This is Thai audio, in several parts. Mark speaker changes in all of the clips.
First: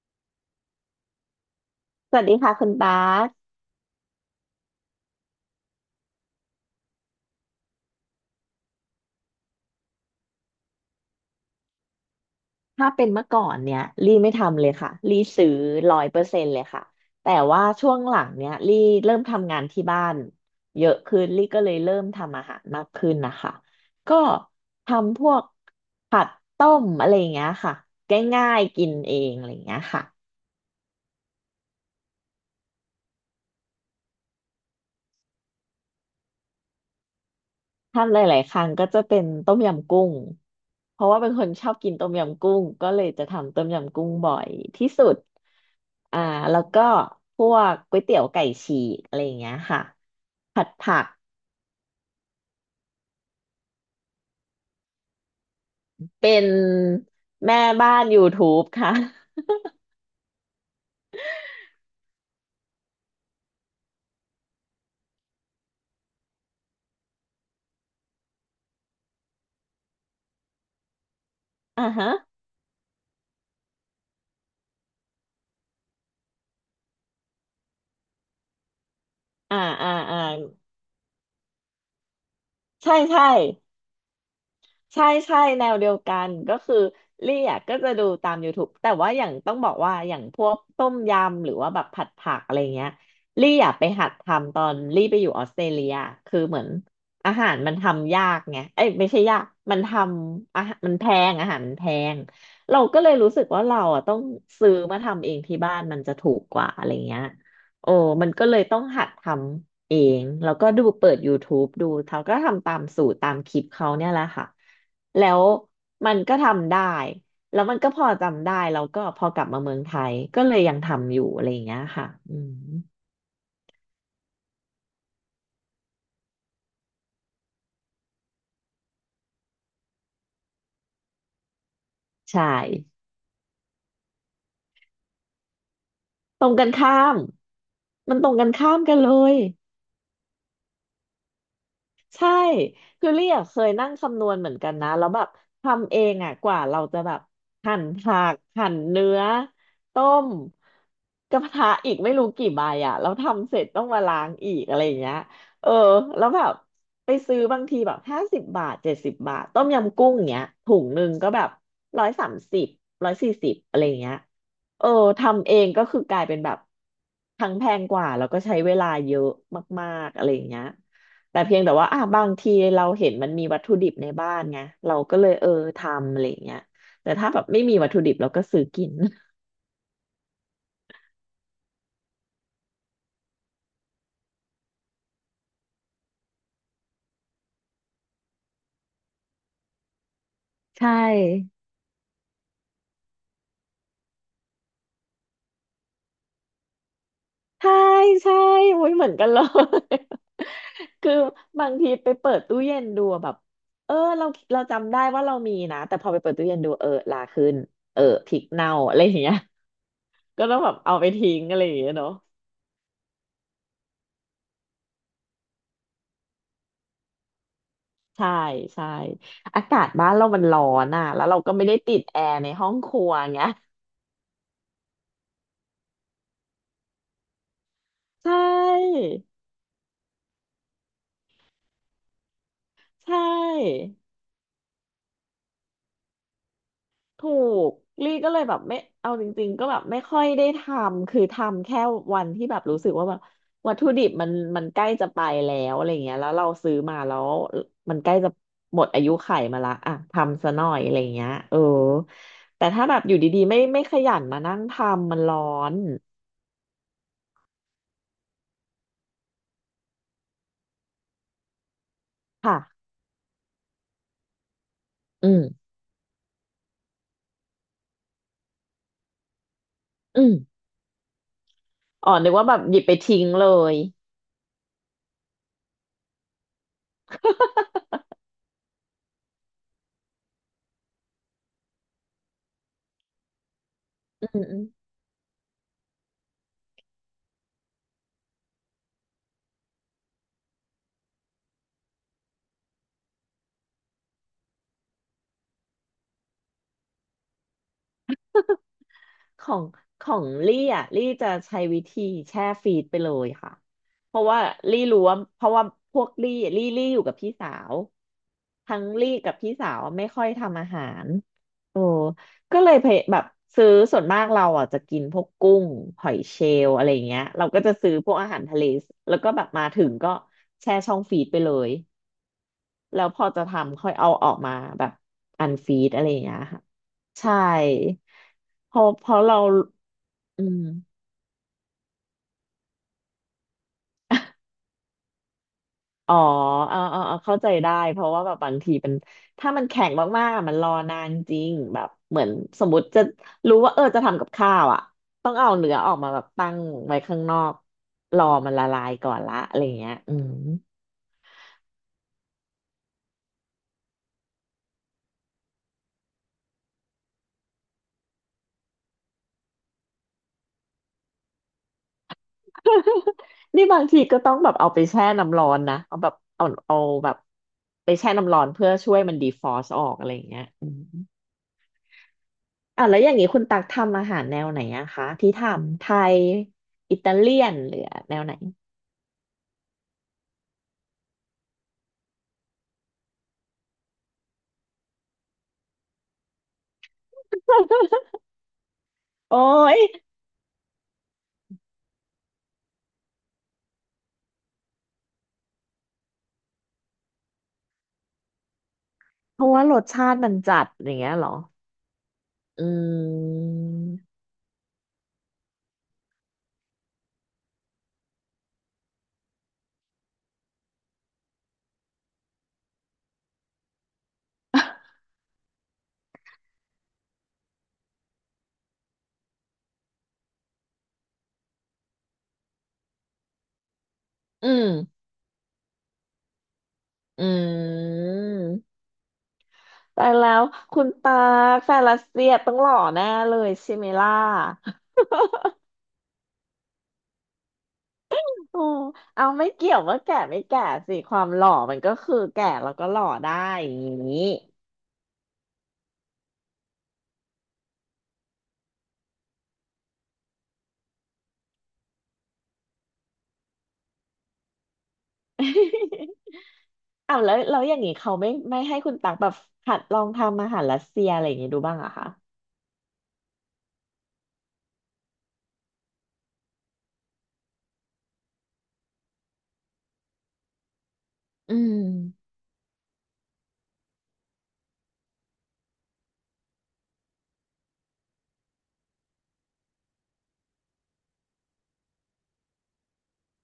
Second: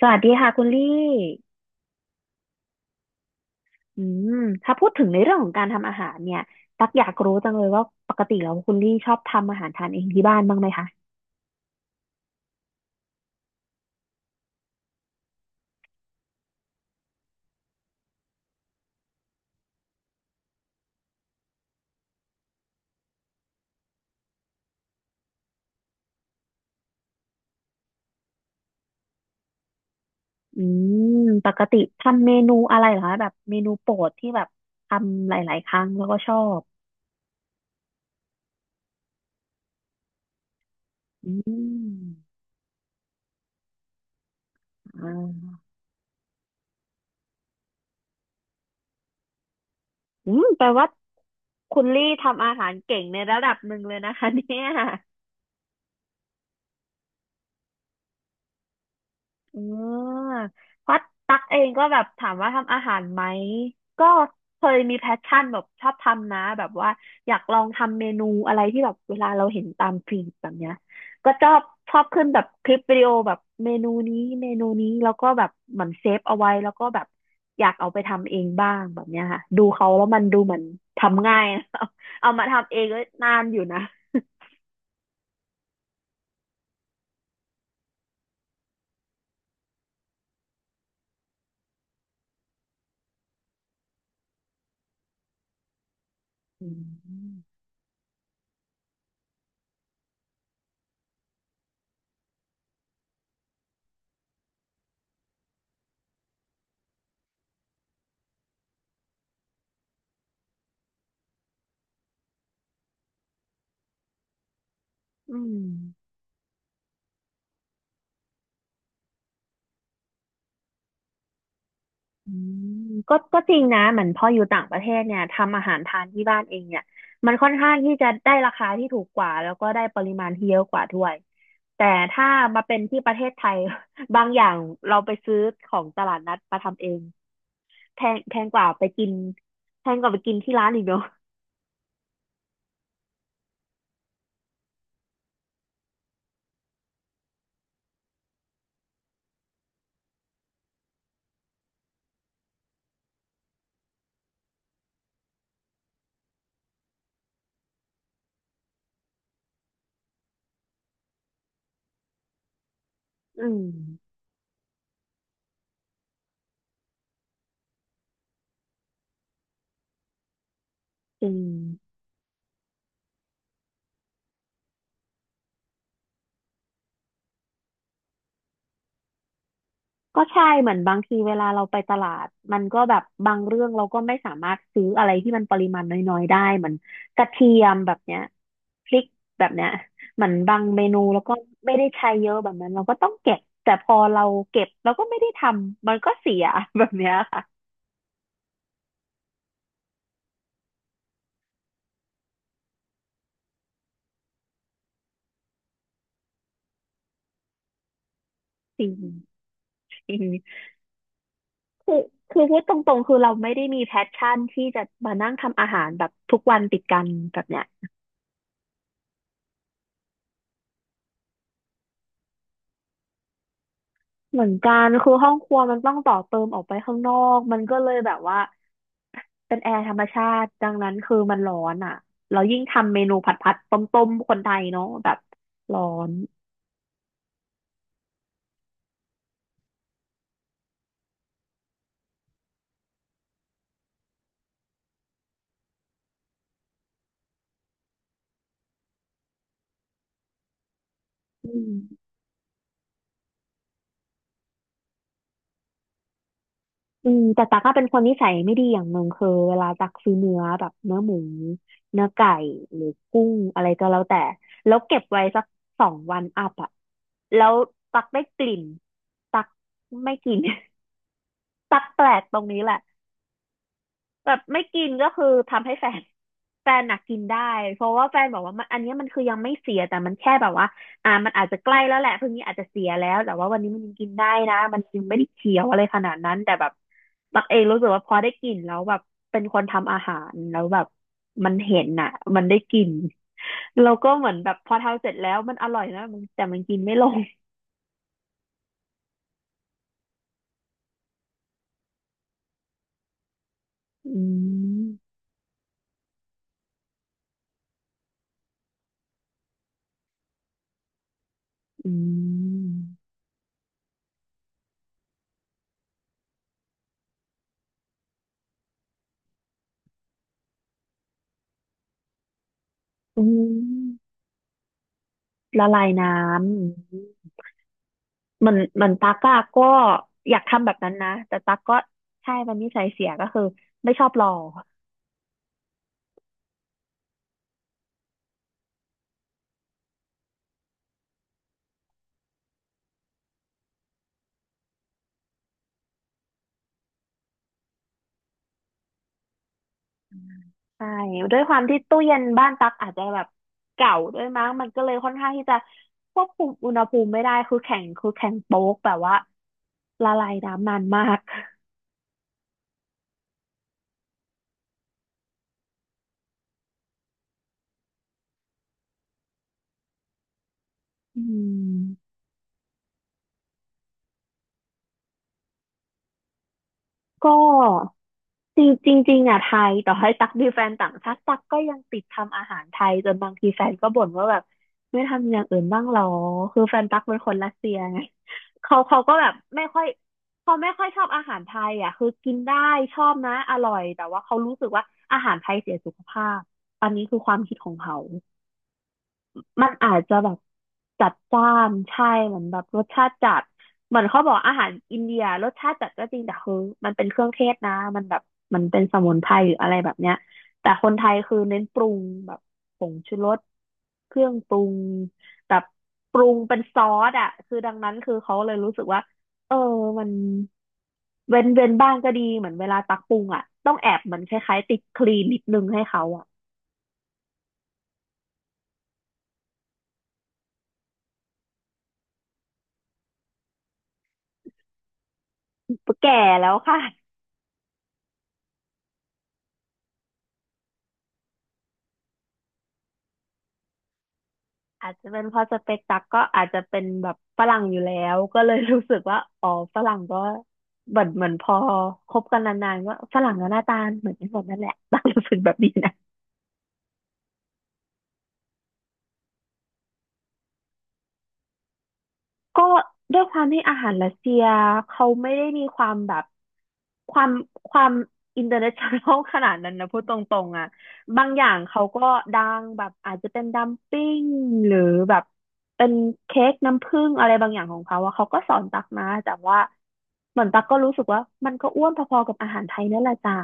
Speaker 1: สวัสดีค่ะคุณลี่
Speaker 2: สวัสดีค่ะคุณบาส
Speaker 1: อืมถ้าพูดถึงในเรื่องของการทำอาหารเนี่ยตักอยากรู้จังเลยว่าปกติแล้วคุณลี่ชอบทำอาหารทานเองที่บ้านบ้างไหมคะ
Speaker 2: ถ้าเป็นเมื่อก่อนเนี่ยลี่ไม่ทำเลยค่ะลี่ซื้อร้อยเปอร์เซ็นต์เลยค่ะแต่ว่าช่วงหลังเนี่ยลี่เริ่มทำงานที่บ้านเยอะขึ้นลี่ก็เลยเริ่มทำอาหารมากขึ้นนะคะก็ทำพวกผัดต้มอะไรอย่างเงี้ยค่ะง่ายๆกินเองอะไรอย่างเงี้ยค่ะ
Speaker 1: อืมปกติทำเมนูอะไรเหรอคะแบบเมนูโปรดที่แบบทำหลายๆครั้งแล้วก็ชอบ
Speaker 2: ทำหลาย ๆ ครั้งก็จะเป็นต้มยำกุ้งเพราะว่าเป็
Speaker 1: อื
Speaker 2: นคนชอบกินต้ม
Speaker 1: ม
Speaker 2: ยำกุ้งก็เลยจะทำต้มยำกุ้งบ่อยที่สุ
Speaker 1: อ่
Speaker 2: ด
Speaker 1: า
Speaker 2: อ่าแล้วก็พวกก๋วยเตี๋ยวไก่ฉีกอะไรอย่างเงี้ยค่ะ
Speaker 1: อืมแป
Speaker 2: ผั
Speaker 1: ล
Speaker 2: ด
Speaker 1: ว่า
Speaker 2: ผัก
Speaker 1: คุณลี่ทำอาหารเก่งในระดับหนึ่งเลยนะคะเนี่ย
Speaker 2: เป็นแม่บ้าน YouTube ค่ะ
Speaker 1: อืมเพราะตักเองก็แบบถามว่าทำอาหารไหม ก็เคยมีแพชชั่นแบบชอบทำนะแบบว่าอยากลองทำเมนูอะไรที่แบบเวลาเราเห็นตามฟีดแบบเนี้ย ก็ชอบ
Speaker 2: อ่า
Speaker 1: ชอบ
Speaker 2: ฮะ
Speaker 1: ขึ้นแบบคลิปวิดีโอแบบเมนูนี้เมนูนี้แล้วก็แบบเหมือนเซฟเอาไว้แล้วก็แบบอยากเอาไปทำเองบ้างแบบเนี้ยค่ะ
Speaker 2: อ่า
Speaker 1: ดูเขา
Speaker 2: อ่า
Speaker 1: แล้ว
Speaker 2: อ่า
Speaker 1: มันดูเหมือนทำง่าย นะเอามาทำเอง
Speaker 2: ใช่
Speaker 1: ก็
Speaker 2: ใช่
Speaker 1: นานอยู่นะ
Speaker 2: ใช่ใช่แนวเดียวกันก็คือลี่อ่ะก็จะดูตาม YouTube แต่ว่าอย่างต้องบอกว่าอย่างพวกต้มยำหรือว่าแบบผัดผักอะไรเงี้ยลี่อ่ะไปหัดทำตอนลี่ไปอยู่ออสเตรเลียคือเหมือ
Speaker 1: อื
Speaker 2: นอาหาร
Speaker 1: ม
Speaker 2: มันทำยากไงเอ้ยไม่ใช่ยากมันทำอาหารมันแพงอาหารมันแพงเราก็เลยรู้สึกว่าเราอ่ะต้องซื้อมาทำเองที่บ้านมันจะถูกกว่าอะไรเงี้ยโอ้มันก็เลยต้องหัดทำเองแล้วก็ดูเปิด YouTube ดูเขาก็ทำตามสูตรตามคลิปเขาเนี่ยแหละค่ะ แล้
Speaker 1: อื
Speaker 2: ว
Speaker 1: ม
Speaker 2: มันก็ทำได้ แล้วมันก็พอจำได้ แล้วก็พอกลับมาเมืองไทยก็เลยยังทำอยู่อะไรอย่างเงี้ยค่ะ
Speaker 1: อื
Speaker 2: อืม
Speaker 1: มก็ก็จริงนะเหมือนพออยู่ต่างประเทศเนี่ยทำอาหารทานที่บ้านเองเนี่ยมันค่อนข้างที่จะได้ราคาที่ถูกกว่าแล้วก็ได้ปริมาณที่เยอะกว่าด้วยแต่ถ้า
Speaker 2: ใช่
Speaker 1: มาเป็นที่ประเทศไทย บางอย่างเราไปซื้อของตลาดนัด
Speaker 2: ตรง
Speaker 1: มา
Speaker 2: กัน
Speaker 1: ทำเอง
Speaker 2: ข้าม
Speaker 1: แพ
Speaker 2: มั
Speaker 1: ง
Speaker 2: นตร
Speaker 1: แพ
Speaker 2: งกั
Speaker 1: ง
Speaker 2: น
Speaker 1: กว่า
Speaker 2: ข้าม
Speaker 1: ไป
Speaker 2: กัน
Speaker 1: กิ
Speaker 2: เล
Speaker 1: น
Speaker 2: ย
Speaker 1: แพงกว่าไปกินที่ร้านอีกเนอะ
Speaker 2: ใช่คือเรียกเคยนั่งคำนวณเหมือนกันนะแล้วแบบทำเองอ่ะกว่าเราจะแบบหั่นผักหั่นเนื้อต้มกระทะอีกไม่รู้กี่ใบอ่ะแล้วทำเสร็จต้องมาล้างอีกอะไรอย่างเงี้ยเออแล้วแบบไปซื้อบางทีแบบห้าสิบบาทเจ็ดสิบบาทต้มยำกุ้งเงี้ยถุงหนึ่งก็แบบร้อยสามสิบร้อยสี่
Speaker 1: อื
Speaker 2: สิบ
Speaker 1: ม
Speaker 2: อะไรอย่างเงี้ยเออทำเองก็คือกลายเป็นแบบทั้งแพงกว่าแล้วก็ใช้เวลาเยอะมากๆอะไรอย่างเงี้ย
Speaker 1: จริง
Speaker 2: แต่เพียงแต่ว่าอ่ะบางทีเราเห็นมันมีวัตถุดิบในบ้านไงเราก็เลยเออทำอะไรอย่างเงี้ยแต่ถ้าแบบไม่มีวัตถุดิบเราก็ซื้อกิน
Speaker 1: ก็ใช่เหมือนบางทีเวลาเราไปตลาดมันก็แบบบางเรื่องเราก็ไม่สามารถซื้ออะไรที่มันปริมาณน้อยๆได้เหมือนกระเทียมแบบเนี้ยพริกแบบเนี้ยเหมือนบางเม
Speaker 2: ใช
Speaker 1: นูแล้วก็
Speaker 2: ่
Speaker 1: ไม่ได้ใช้เยอะแบบนั้นเราก็ต้องเก็บแต่พอเราเก็บเราก็ไม่ได้ทำมันก็เสียแบบเนี้ยค่ะ
Speaker 2: ใช่ใช่โอ้ยเหมือนกันเลย คือบางทีไปเปิดตู้เย็นดูอะแบบเออเราจำได้ว่าเรามีนะแต่พอไปเปิดตู้เย็นดูเออลาขึ้นเออพริกเน่า
Speaker 1: จริง
Speaker 2: อะไรอย่างเงี้ย
Speaker 1: จริง
Speaker 2: ก็ต้องแบบเอาไปทิ้งอะไรอย่างเงี้
Speaker 1: คื
Speaker 2: ย
Speaker 1: อ
Speaker 2: เนาะ
Speaker 1: คือพูดตรงๆคือเราไม่ได้มีแพชชั่นที่จะมานั่งทำอาหารแบบทุกวันติดกันแบบเนี้ย
Speaker 2: ใช่ใช่อากาศบ้านเรามันร้อนอ่ะแล้วเราก็ไม่ได้ติดแอร์ในห้องครัวไงย
Speaker 1: เหมือนกันคือห้องครัวมันต้องต่อเติมออกไปข้างนอกมันก็เลยแบบ
Speaker 2: ใช่
Speaker 1: ว่าเป็นแอร์ธรรมชาติดังนั้นคือมันร้อนอ่ะเรายิ่งทำเมนู
Speaker 2: ใช่
Speaker 1: ผัดผัดต้มต้มคนไทยเนาะแบบร้อน
Speaker 2: ถูกลี่ก็เลยแบบไม่เอาจริงๆก็แบบไม่ค่อยได้ทำคือทำแค่วันที่แบบรู้สึกว่าแบบวัตถุดิบมันใกล้จะไปแล้วอะไรเงี้ยแล้วเราซื้อมาแล้วมันใกล้จะหมดอายุไขมาละอ่ะทำซะหน่อยอะไรเงี้ย
Speaker 1: อื
Speaker 2: เออ
Speaker 1: ม
Speaker 2: แต่ถ้าแบบอยู่ดีๆไม่ขยันมานั่งทำมันร้อน
Speaker 1: อืมแต่ตักก็เป็นคนนิสัยไม่ดีอย่างหนึ่งคือเวลาตักซื้อเนื้อแบบเนื้อหมูเนื้อไก่
Speaker 2: ค่ะ
Speaker 1: หรือกุ้งอะไรก็แล้วแต่แล้วเก็บไว้
Speaker 2: อื
Speaker 1: สัก
Speaker 2: ม
Speaker 1: สองวันอัพอ่ะแล้วตักได้กลิ่นตักไม่
Speaker 2: อื
Speaker 1: กิ
Speaker 2: ม
Speaker 1: น ตักแปล
Speaker 2: อ๋อ
Speaker 1: ก
Speaker 2: นึก
Speaker 1: ตร
Speaker 2: ว่า
Speaker 1: ง
Speaker 2: แบ
Speaker 1: นี้
Speaker 2: บ
Speaker 1: แห
Speaker 2: ห
Speaker 1: ละ
Speaker 2: ยิบไปทิ้งเลย
Speaker 1: แบบไม่กินก็คือทำให้แฟน แฟนน่ะกินได้เพราะว่าแฟนบอกว่ามันอันเนี้ยมันคือยังไม่เสียแต่มันแค่แบบว่าอ่ามันอาจจะใกล้แล้วแหละพรุ่งนี้อาจจะเสียแล้วแต่ว่าวันนี้มันยังกินได้
Speaker 2: อื
Speaker 1: นะมัน
Speaker 2: ม
Speaker 1: ยังไม่ได้เขียวอะไรขนาดนั้นแต่แบบตักเองรู้สึกว่าพอได้กินแล้วแบบเป็นคนทำอาหารแล้วแบบมันเห็นน่ะมันได้กินเราก็เหมือนแบบพอทำเสร็จแล้วมันอร่อยนะมันแต่มันกินไม่ลง
Speaker 2: ของของลี่อ่ะลี่จะใช้วิธีแช่ฟรีซไปเลยค่ะเพ
Speaker 1: อื
Speaker 2: ราะว่าลี่รู้
Speaker 1: ม
Speaker 2: ว่าเพราะว่าพวกลี่อยู่กับพี่สาวทั้งลี่กับพี่สาวไม่ค่อยทำอาหารโอ้
Speaker 1: อื
Speaker 2: ก็เลยเพ
Speaker 1: ม
Speaker 2: แบบซื้อส่วนมากเราอ่ะจะกินพวกกุ้งหอยเชลล์อะไรเงี้ยเราก็จะซื้อพวกอาหารทะเลแล้วก็แบบมาถึงก็แช่ช่องฟรีซไปเลยแล้วพ
Speaker 1: อื
Speaker 2: อจะทำค่อย
Speaker 1: ม
Speaker 2: เอาออกมาแบบอัน
Speaker 1: ละ
Speaker 2: ฟรี
Speaker 1: ลาย
Speaker 2: ดอะไร
Speaker 1: น้
Speaker 2: อย่างเงี้ยค่ะ
Speaker 1: ำ
Speaker 2: ใช่
Speaker 1: เหมือน
Speaker 2: เพอ
Speaker 1: เหมือน
Speaker 2: เพ
Speaker 1: ตั๊ก
Speaker 2: ราะ
Speaker 1: อะ
Speaker 2: เรา
Speaker 1: ก็อยาก
Speaker 2: อื
Speaker 1: ทำแบบนั้น
Speaker 2: ม
Speaker 1: นะแต่ตั๊กก็ใช่มันนิสัยเสียก็คือไม่ชอบรอ
Speaker 2: อ๋อเอาเข้าใจได้เพราะว่าแบบบางทีมันถ้ามันแข็งมากๆอะมันรอนานจริงแบบเหมือนสมมติจะรู้ว่าเออจะทำกับข้าวอ่ะต้องเอาเนื้อออกมาแบบตั้งไว้ข้างนอกรอมันละลายก่อนละอะไรเงี้ยอืม
Speaker 1: ใช่ด้วยความที่ตู้เย็นบ้านตั๊กอาจจะแบบเก่าด้วยมั้งมันก็เลยค่อนข้างที่จะควบคุมอุณหภูมิไม่ได้คือแข็งคือแข็งโป๊กแบบว่าละลายน้ำนานมาก
Speaker 2: นี่บางทีก็ต้องแบบเอาไปแช่น้ำร้อนนะเอาแบบไปแช่น้ำร้อนเพื่อช่วยมันดีฟรอสต์ออกอะไรเงี้ยอืม
Speaker 1: อืม
Speaker 2: อ่ะแล้วอย่างนี้คุณตักทำอาหารแนวไหนอะคะที่ทำไทยอิตา
Speaker 1: ก็
Speaker 2: เลียนหรือแนวไหน
Speaker 1: จริงจริงจริงอ่ะไทยต่อให้ตักมีแฟนต่างชาติตักก็ยังติดทำอาหารไทยจนบางทีแฟนก็บ่นว่าแบบไม่ทำอย่างอื่นบ้างหรอคือแฟนตักเป็นคนรัสเซียไง เขาก็แบบ
Speaker 2: โอ้
Speaker 1: ไม่ค่
Speaker 2: ย
Speaker 1: อยเขาไม่ค่อยชอบอาหารไทยอะคือกินได้ชอบนะอร่อยแต่ว่าเขารู้สึกว่าอาหารไทยเสียสุขภาพอันนี้คือความคิดของเขา
Speaker 2: เพราะว่า
Speaker 1: มัน
Speaker 2: รส
Speaker 1: อาจ
Speaker 2: ชา
Speaker 1: จะ
Speaker 2: ติ
Speaker 1: แบ
Speaker 2: มัน
Speaker 1: บ
Speaker 2: จัดอย่าง
Speaker 1: จั
Speaker 2: เงี้
Speaker 1: ด
Speaker 2: ยเหรอ
Speaker 1: จ้านใช่เหมือนแบ
Speaker 2: อื
Speaker 1: บรสชาติจัด
Speaker 2: ม
Speaker 1: เหมือนเขาบอกอาหารอินเดียรสชาติจัดก็จริงแต่คือมันเป็นเครื่องเทศนะมันแบบมันเป็นสมุนไพรหรืออะไรแบบเนี้ยแต่คนไทยคือเน้นปรุงแบบผงชูรสเครื่องปรุงแบบปรุงเป็นซอสอ่ะคือดังนั้นคือเขาเลยรู้สึกว่าเออมันเว้นเว้นบ้างก็ดีเหมือนเวลาตักปรุงอ่ะต้องแอบเหมือนค
Speaker 2: อื
Speaker 1: ล้ายๆ
Speaker 2: ม
Speaker 1: ติดคลีนนิดนึงให้เขาอ่ะ
Speaker 2: อืมแต่แล้วคุณตาแฟนรัสเซียต้องหล่อแน่เลยใช่ไหมล่ะ
Speaker 1: แก่แล้วค่ะ
Speaker 2: โอ้เอาไม่เกี่ยวว่าแก่ไม่แก่สิความหล่อมันก็คือแก่แล้วก็หล่อได้อย่างนี้
Speaker 1: อาจจะเป็นเพราะสเปกตักก็อาจจะเป็นแบบฝรั่งอยู่แล้วก็เลย รู้สึกว่าอ๋อฝรั่งก็เหมือนพอคบกันนานๆก็ฝรั่งก็หน้าตาเหมือนกันหมดนั่นแหละ ตักรู้สึกแบบนี้นะ
Speaker 2: อ้าวแล้วอย่างนี้เขาไม่ให้คุณตักแบบหัดลองทำอาหารรัสเซียอะไรอย่างนี้ดูบ้างอะคะ
Speaker 1: ก็ด้วยความที่อาหารรัสเซียเขาไม่ได้มีความแบบความความอินเตอร์เนชั่นแนล ขนาดนั้นนะพูดตรงๆอ่ะบางอย่า
Speaker 2: อื
Speaker 1: ง
Speaker 2: ม
Speaker 1: เขาก็ดังแบบอาจจะเป็นดัมปิ้งหรือแบบเป็นเค้กน้ำผึ้งอะไรบางอย่างของเขาอะเขาก็สอนตักมาแต่ว่าเหมือนตักก็รู้สึกว่ามันก็อ้วนพอๆกับอาหารไทยนั่นแหละจ้า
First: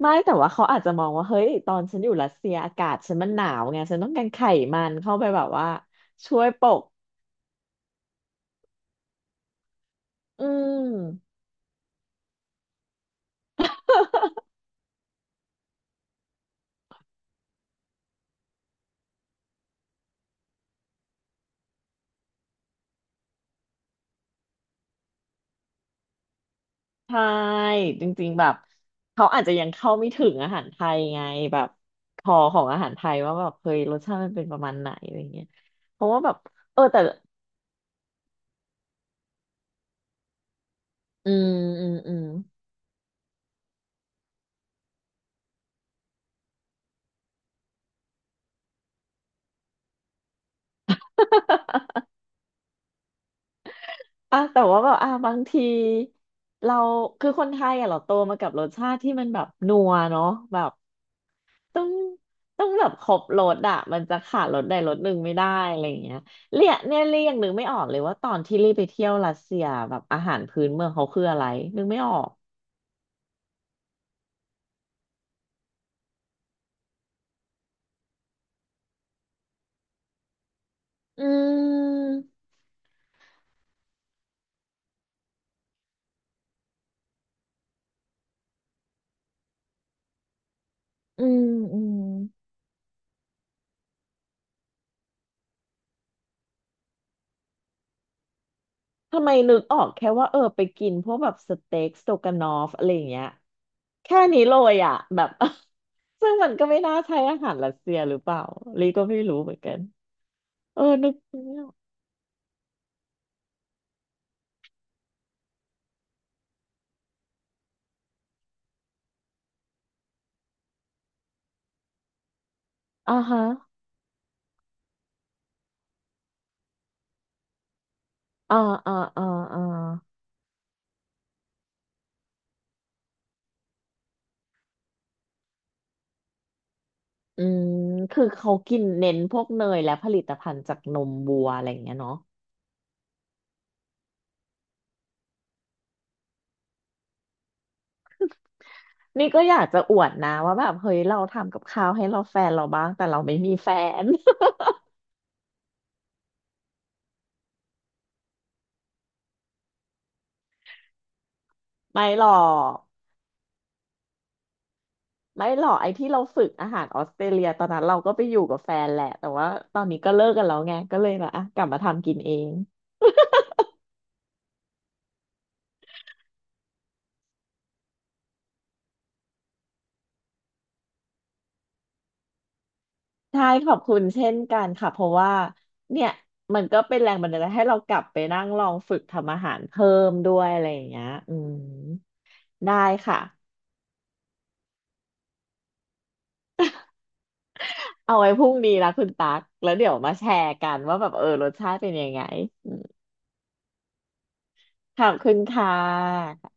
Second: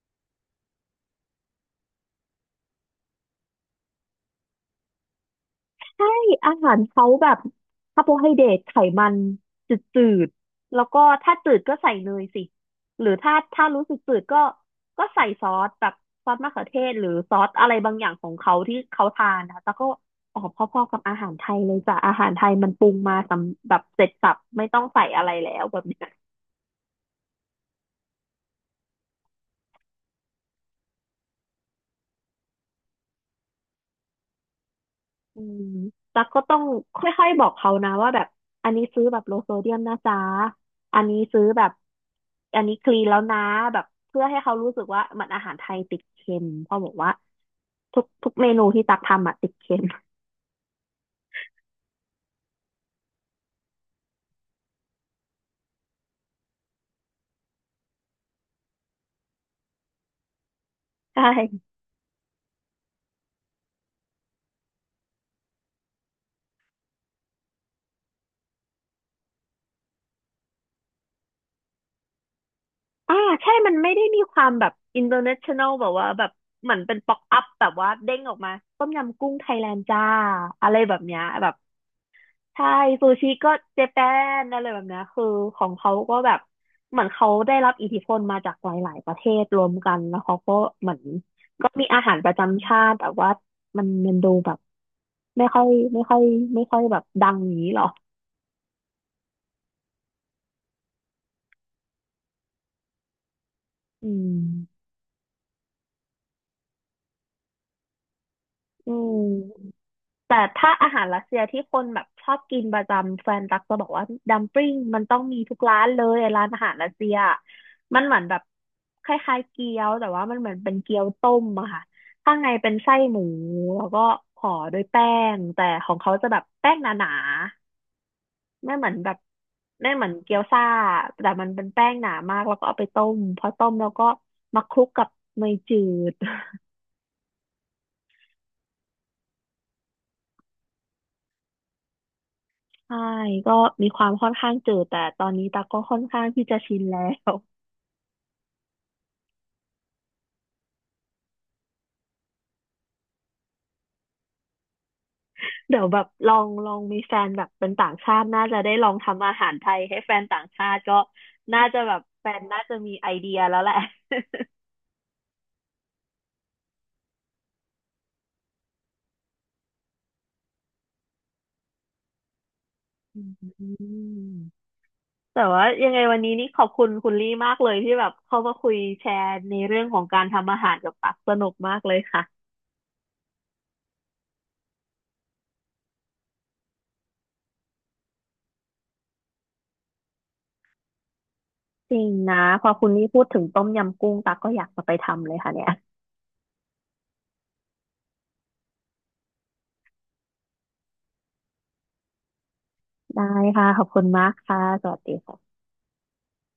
Speaker 2: ไม่แต่ว่าเขาอาจจะมองว่าเฮ้ยตอนฉันอยู่รัสเซียอากาศฉันมันหนาวไงฉันต้องการไขมันเข้าไปแบบว่า
Speaker 1: ใช่
Speaker 2: ช่วย
Speaker 1: อา
Speaker 2: ป
Speaker 1: หาร
Speaker 2: ก
Speaker 1: เขาแบบคาร์โบไฮเดรตไขมันจืด
Speaker 2: อื
Speaker 1: ๆแล้วก็ถ้า
Speaker 2: ม
Speaker 1: จืดก็ใส่เนยสิหรือถ้ารู้สึกจืดก็ใส่ซอสแบบซอสมะเขือเทศหรือซอสอะไรบางอย่างของเขาที่เขาทานนะคะแล้วก็ออกพอๆกับอาหารไทยเลยจ้ะอาหารไทยมันปรุงมาสำแบบเสร็จสับไม่ต้องใส่อะไรแล้วแบบนี้
Speaker 2: ใช่จริงๆแบบเขาอาจจะยังเข้าไม่ถึงอาหารไทยไงแบบคอของอาหารไทยว่าแบบเฮ้ยรสชาติมันเป็นประมาณไหนอะไร
Speaker 1: อื
Speaker 2: เงี้ย
Speaker 1: ม
Speaker 2: เพราะว่า
Speaker 1: ตั๊ก
Speaker 2: แบบ
Speaker 1: ก็ต้อง
Speaker 2: เออ
Speaker 1: ค
Speaker 2: แต่
Speaker 1: ่อยๆบอกเขานะว่าแบบอันนี้ซื้อแบบโลโซเดียมนะจ๊ะอันนี้
Speaker 2: อื
Speaker 1: ซื้อ
Speaker 2: ม
Speaker 1: แบบ
Speaker 2: อืม
Speaker 1: อันนี้คลีนแล้วนะแบบเพื่อให้เขารู้สึกว่ามันอาหารไทยติดเค็มเพราะบอกว่าทุกเมนูที่ตักทำอะติดเค็ม
Speaker 2: อ่ะแต่ว่าแบบอ่ะบางทีเราคือคนไทยอ่ะเราโตมากับรสชาติที่มันแบบนัวเนาะแบบ
Speaker 1: ใช่
Speaker 2: ต้องต้องแบบครบรสอะมันจะขาดรสใดรสหนึ่งไม่ได้อะไรอย่างเงี้ยเรียเนี่ยเรียกนึกไม่ออกเลยว่าตอนที่รีบไปเที่ยวรัสเซียแบบอาหารพื้นเมืองเขาคืออะไรนึกไม่ออก
Speaker 1: อ่าใช่มันไม่ได้มีความแบบ international แบบว่าแบบเหมือนเป็นป๊อกอัพแบบว่าเด้งออกมาต้มยำกุ้งไทยแลนด์จ้าอะไรแบบเนี้ย
Speaker 2: อื
Speaker 1: แบบ
Speaker 2: ม
Speaker 1: ใช่ซูชิก็เจแปนอะไรแบบเนี้ยคือของเขาก็แบบเหมือนเขาได้รับอิทธิพลมาจากหลาย ๆ ประเทศรวมกันแล้วเขาก็เหมือน
Speaker 2: อืม
Speaker 1: ก็
Speaker 2: อื
Speaker 1: มี
Speaker 2: ม
Speaker 1: อาหารประจำชาติแต่ว่ามันดูแบบไม่ค่อยไม่ค่อยไม่ค่อยแบบดังอย่างนี้หรอ
Speaker 2: ทำไมนึกออกแค่ว่าเออไปกินพวกแบบสเต็กสโตกานอฟอะไรอย่างเงี้ย
Speaker 1: อื
Speaker 2: แค่
Speaker 1: ม
Speaker 2: นี้เลยอ่ะแบบ ซึ่งมันก็ไม่น่าใช่อาหารรัสเซียหรือเปล่าลี
Speaker 1: อื
Speaker 2: ก็
Speaker 1: ม
Speaker 2: ไม่รู้เหมือนกัน
Speaker 1: แต่ถ้า
Speaker 2: เออ
Speaker 1: อาหาร
Speaker 2: นึก
Speaker 1: รัสเซีย
Speaker 2: ไม่
Speaker 1: ที่
Speaker 2: ออ
Speaker 1: ค
Speaker 2: ก
Speaker 1: นแบบชอบกินประจำแฟนตักจะบอกว่าดัมปลิ้งมันต้องมีทุกร้านเลยร้านอาหารรัสเซียมันเหมือนแบบคล้ายๆเกี๊ยวแต่ว่ามันเหมือนเป็นเกี๊ยวต้มอะค่ะข้างในเป็นไส้
Speaker 2: อ่า
Speaker 1: หมู
Speaker 2: ฮะ
Speaker 1: แล้วก็ห่อด้วยแป้งแต่ของเขาจะแบบแป้งหนา
Speaker 2: อ่า
Speaker 1: ๆไม่เหมือ
Speaker 2: อ่า
Speaker 1: นแบบ
Speaker 2: อ่าอ่า
Speaker 1: ไม่เหมือนเกี๊ยวซ่าแต่มันเป็นแป้งหนามากแล้วก็เอาไปต้มพอต้มแล้วก็มาคลุกกับเนยจืด
Speaker 2: อืมคือเขากินเน้นพวกเนยและผลิตภัณฑ์จากนมวัวอะไรอย่างเงี้ยเนาะ
Speaker 1: ใช่ก็มีความค่อนข้างจืดแต่ตอนนี้ตักก็ค่อนข้างที่จะชินแล้ว
Speaker 2: นี่ก็อยากจะอวดนะว่าแบบเฮ้ยเราทำกับข้าวให้เราแฟนเราบ้างแต่เราไม่มีแฟน
Speaker 1: เดี๋ยวแบบลองมีแฟนแบบเป็นต่างชาติน่าจะได้ลองทำอาหารไทยให้แฟนต่างชาติก็น่าจะแบบ
Speaker 2: ไม่หร
Speaker 1: แฟ
Speaker 2: อ
Speaker 1: นน่าจะ
Speaker 2: ก
Speaker 1: มีไอเดียแล้วแหละ
Speaker 2: ไม่หรอกไอ้ที่เราฝึกอาหารออสเตรเลียตอนนั้นเราก็ไปอยู่กับแฟนแหละแต่ว่าตอนนี้ก็เลิกกันแล้วไงก็เลยแบบอ่ะกลับมาทำกินเอง
Speaker 1: อืมแต่ว่ายังไงวันนี้นี่ขอบคุณคุณลี่มากเลยที่แบบเข้ามาคุยแชร์ในเรื่องของการทำอาหารกับตักสนุกมากเลยค่ะ
Speaker 2: ใช่ขอบคุณเช่นกันค่ะเพราะว่าเนี่ยมันก็เป็นแรงบันดาลใจให้เรากลับไปนั่งลองฝึกทำอาหารเพิ่มด้วยอะไรอย่างเงี้ยอืม
Speaker 1: จริงนะพอ
Speaker 2: ได้
Speaker 1: คุณลี่
Speaker 2: ค่ะ
Speaker 1: พูดถึงต้มยำกุ้งตักก็อยากจะไปทำเลยค่ะเนี่ย
Speaker 2: เอาไว้พรุ่งนี้ละคุณตั๊กแล้วเดี๋ยวมาแชร์กันว่าแบบเออรสชาติเป็นยังไงอืม
Speaker 1: ได้ค่ะขอบคุณมากค่ะสวั
Speaker 2: ข
Speaker 1: ส
Speaker 2: อ
Speaker 1: ดี
Speaker 2: บคุณ
Speaker 1: ค่ะ
Speaker 2: ค่ะ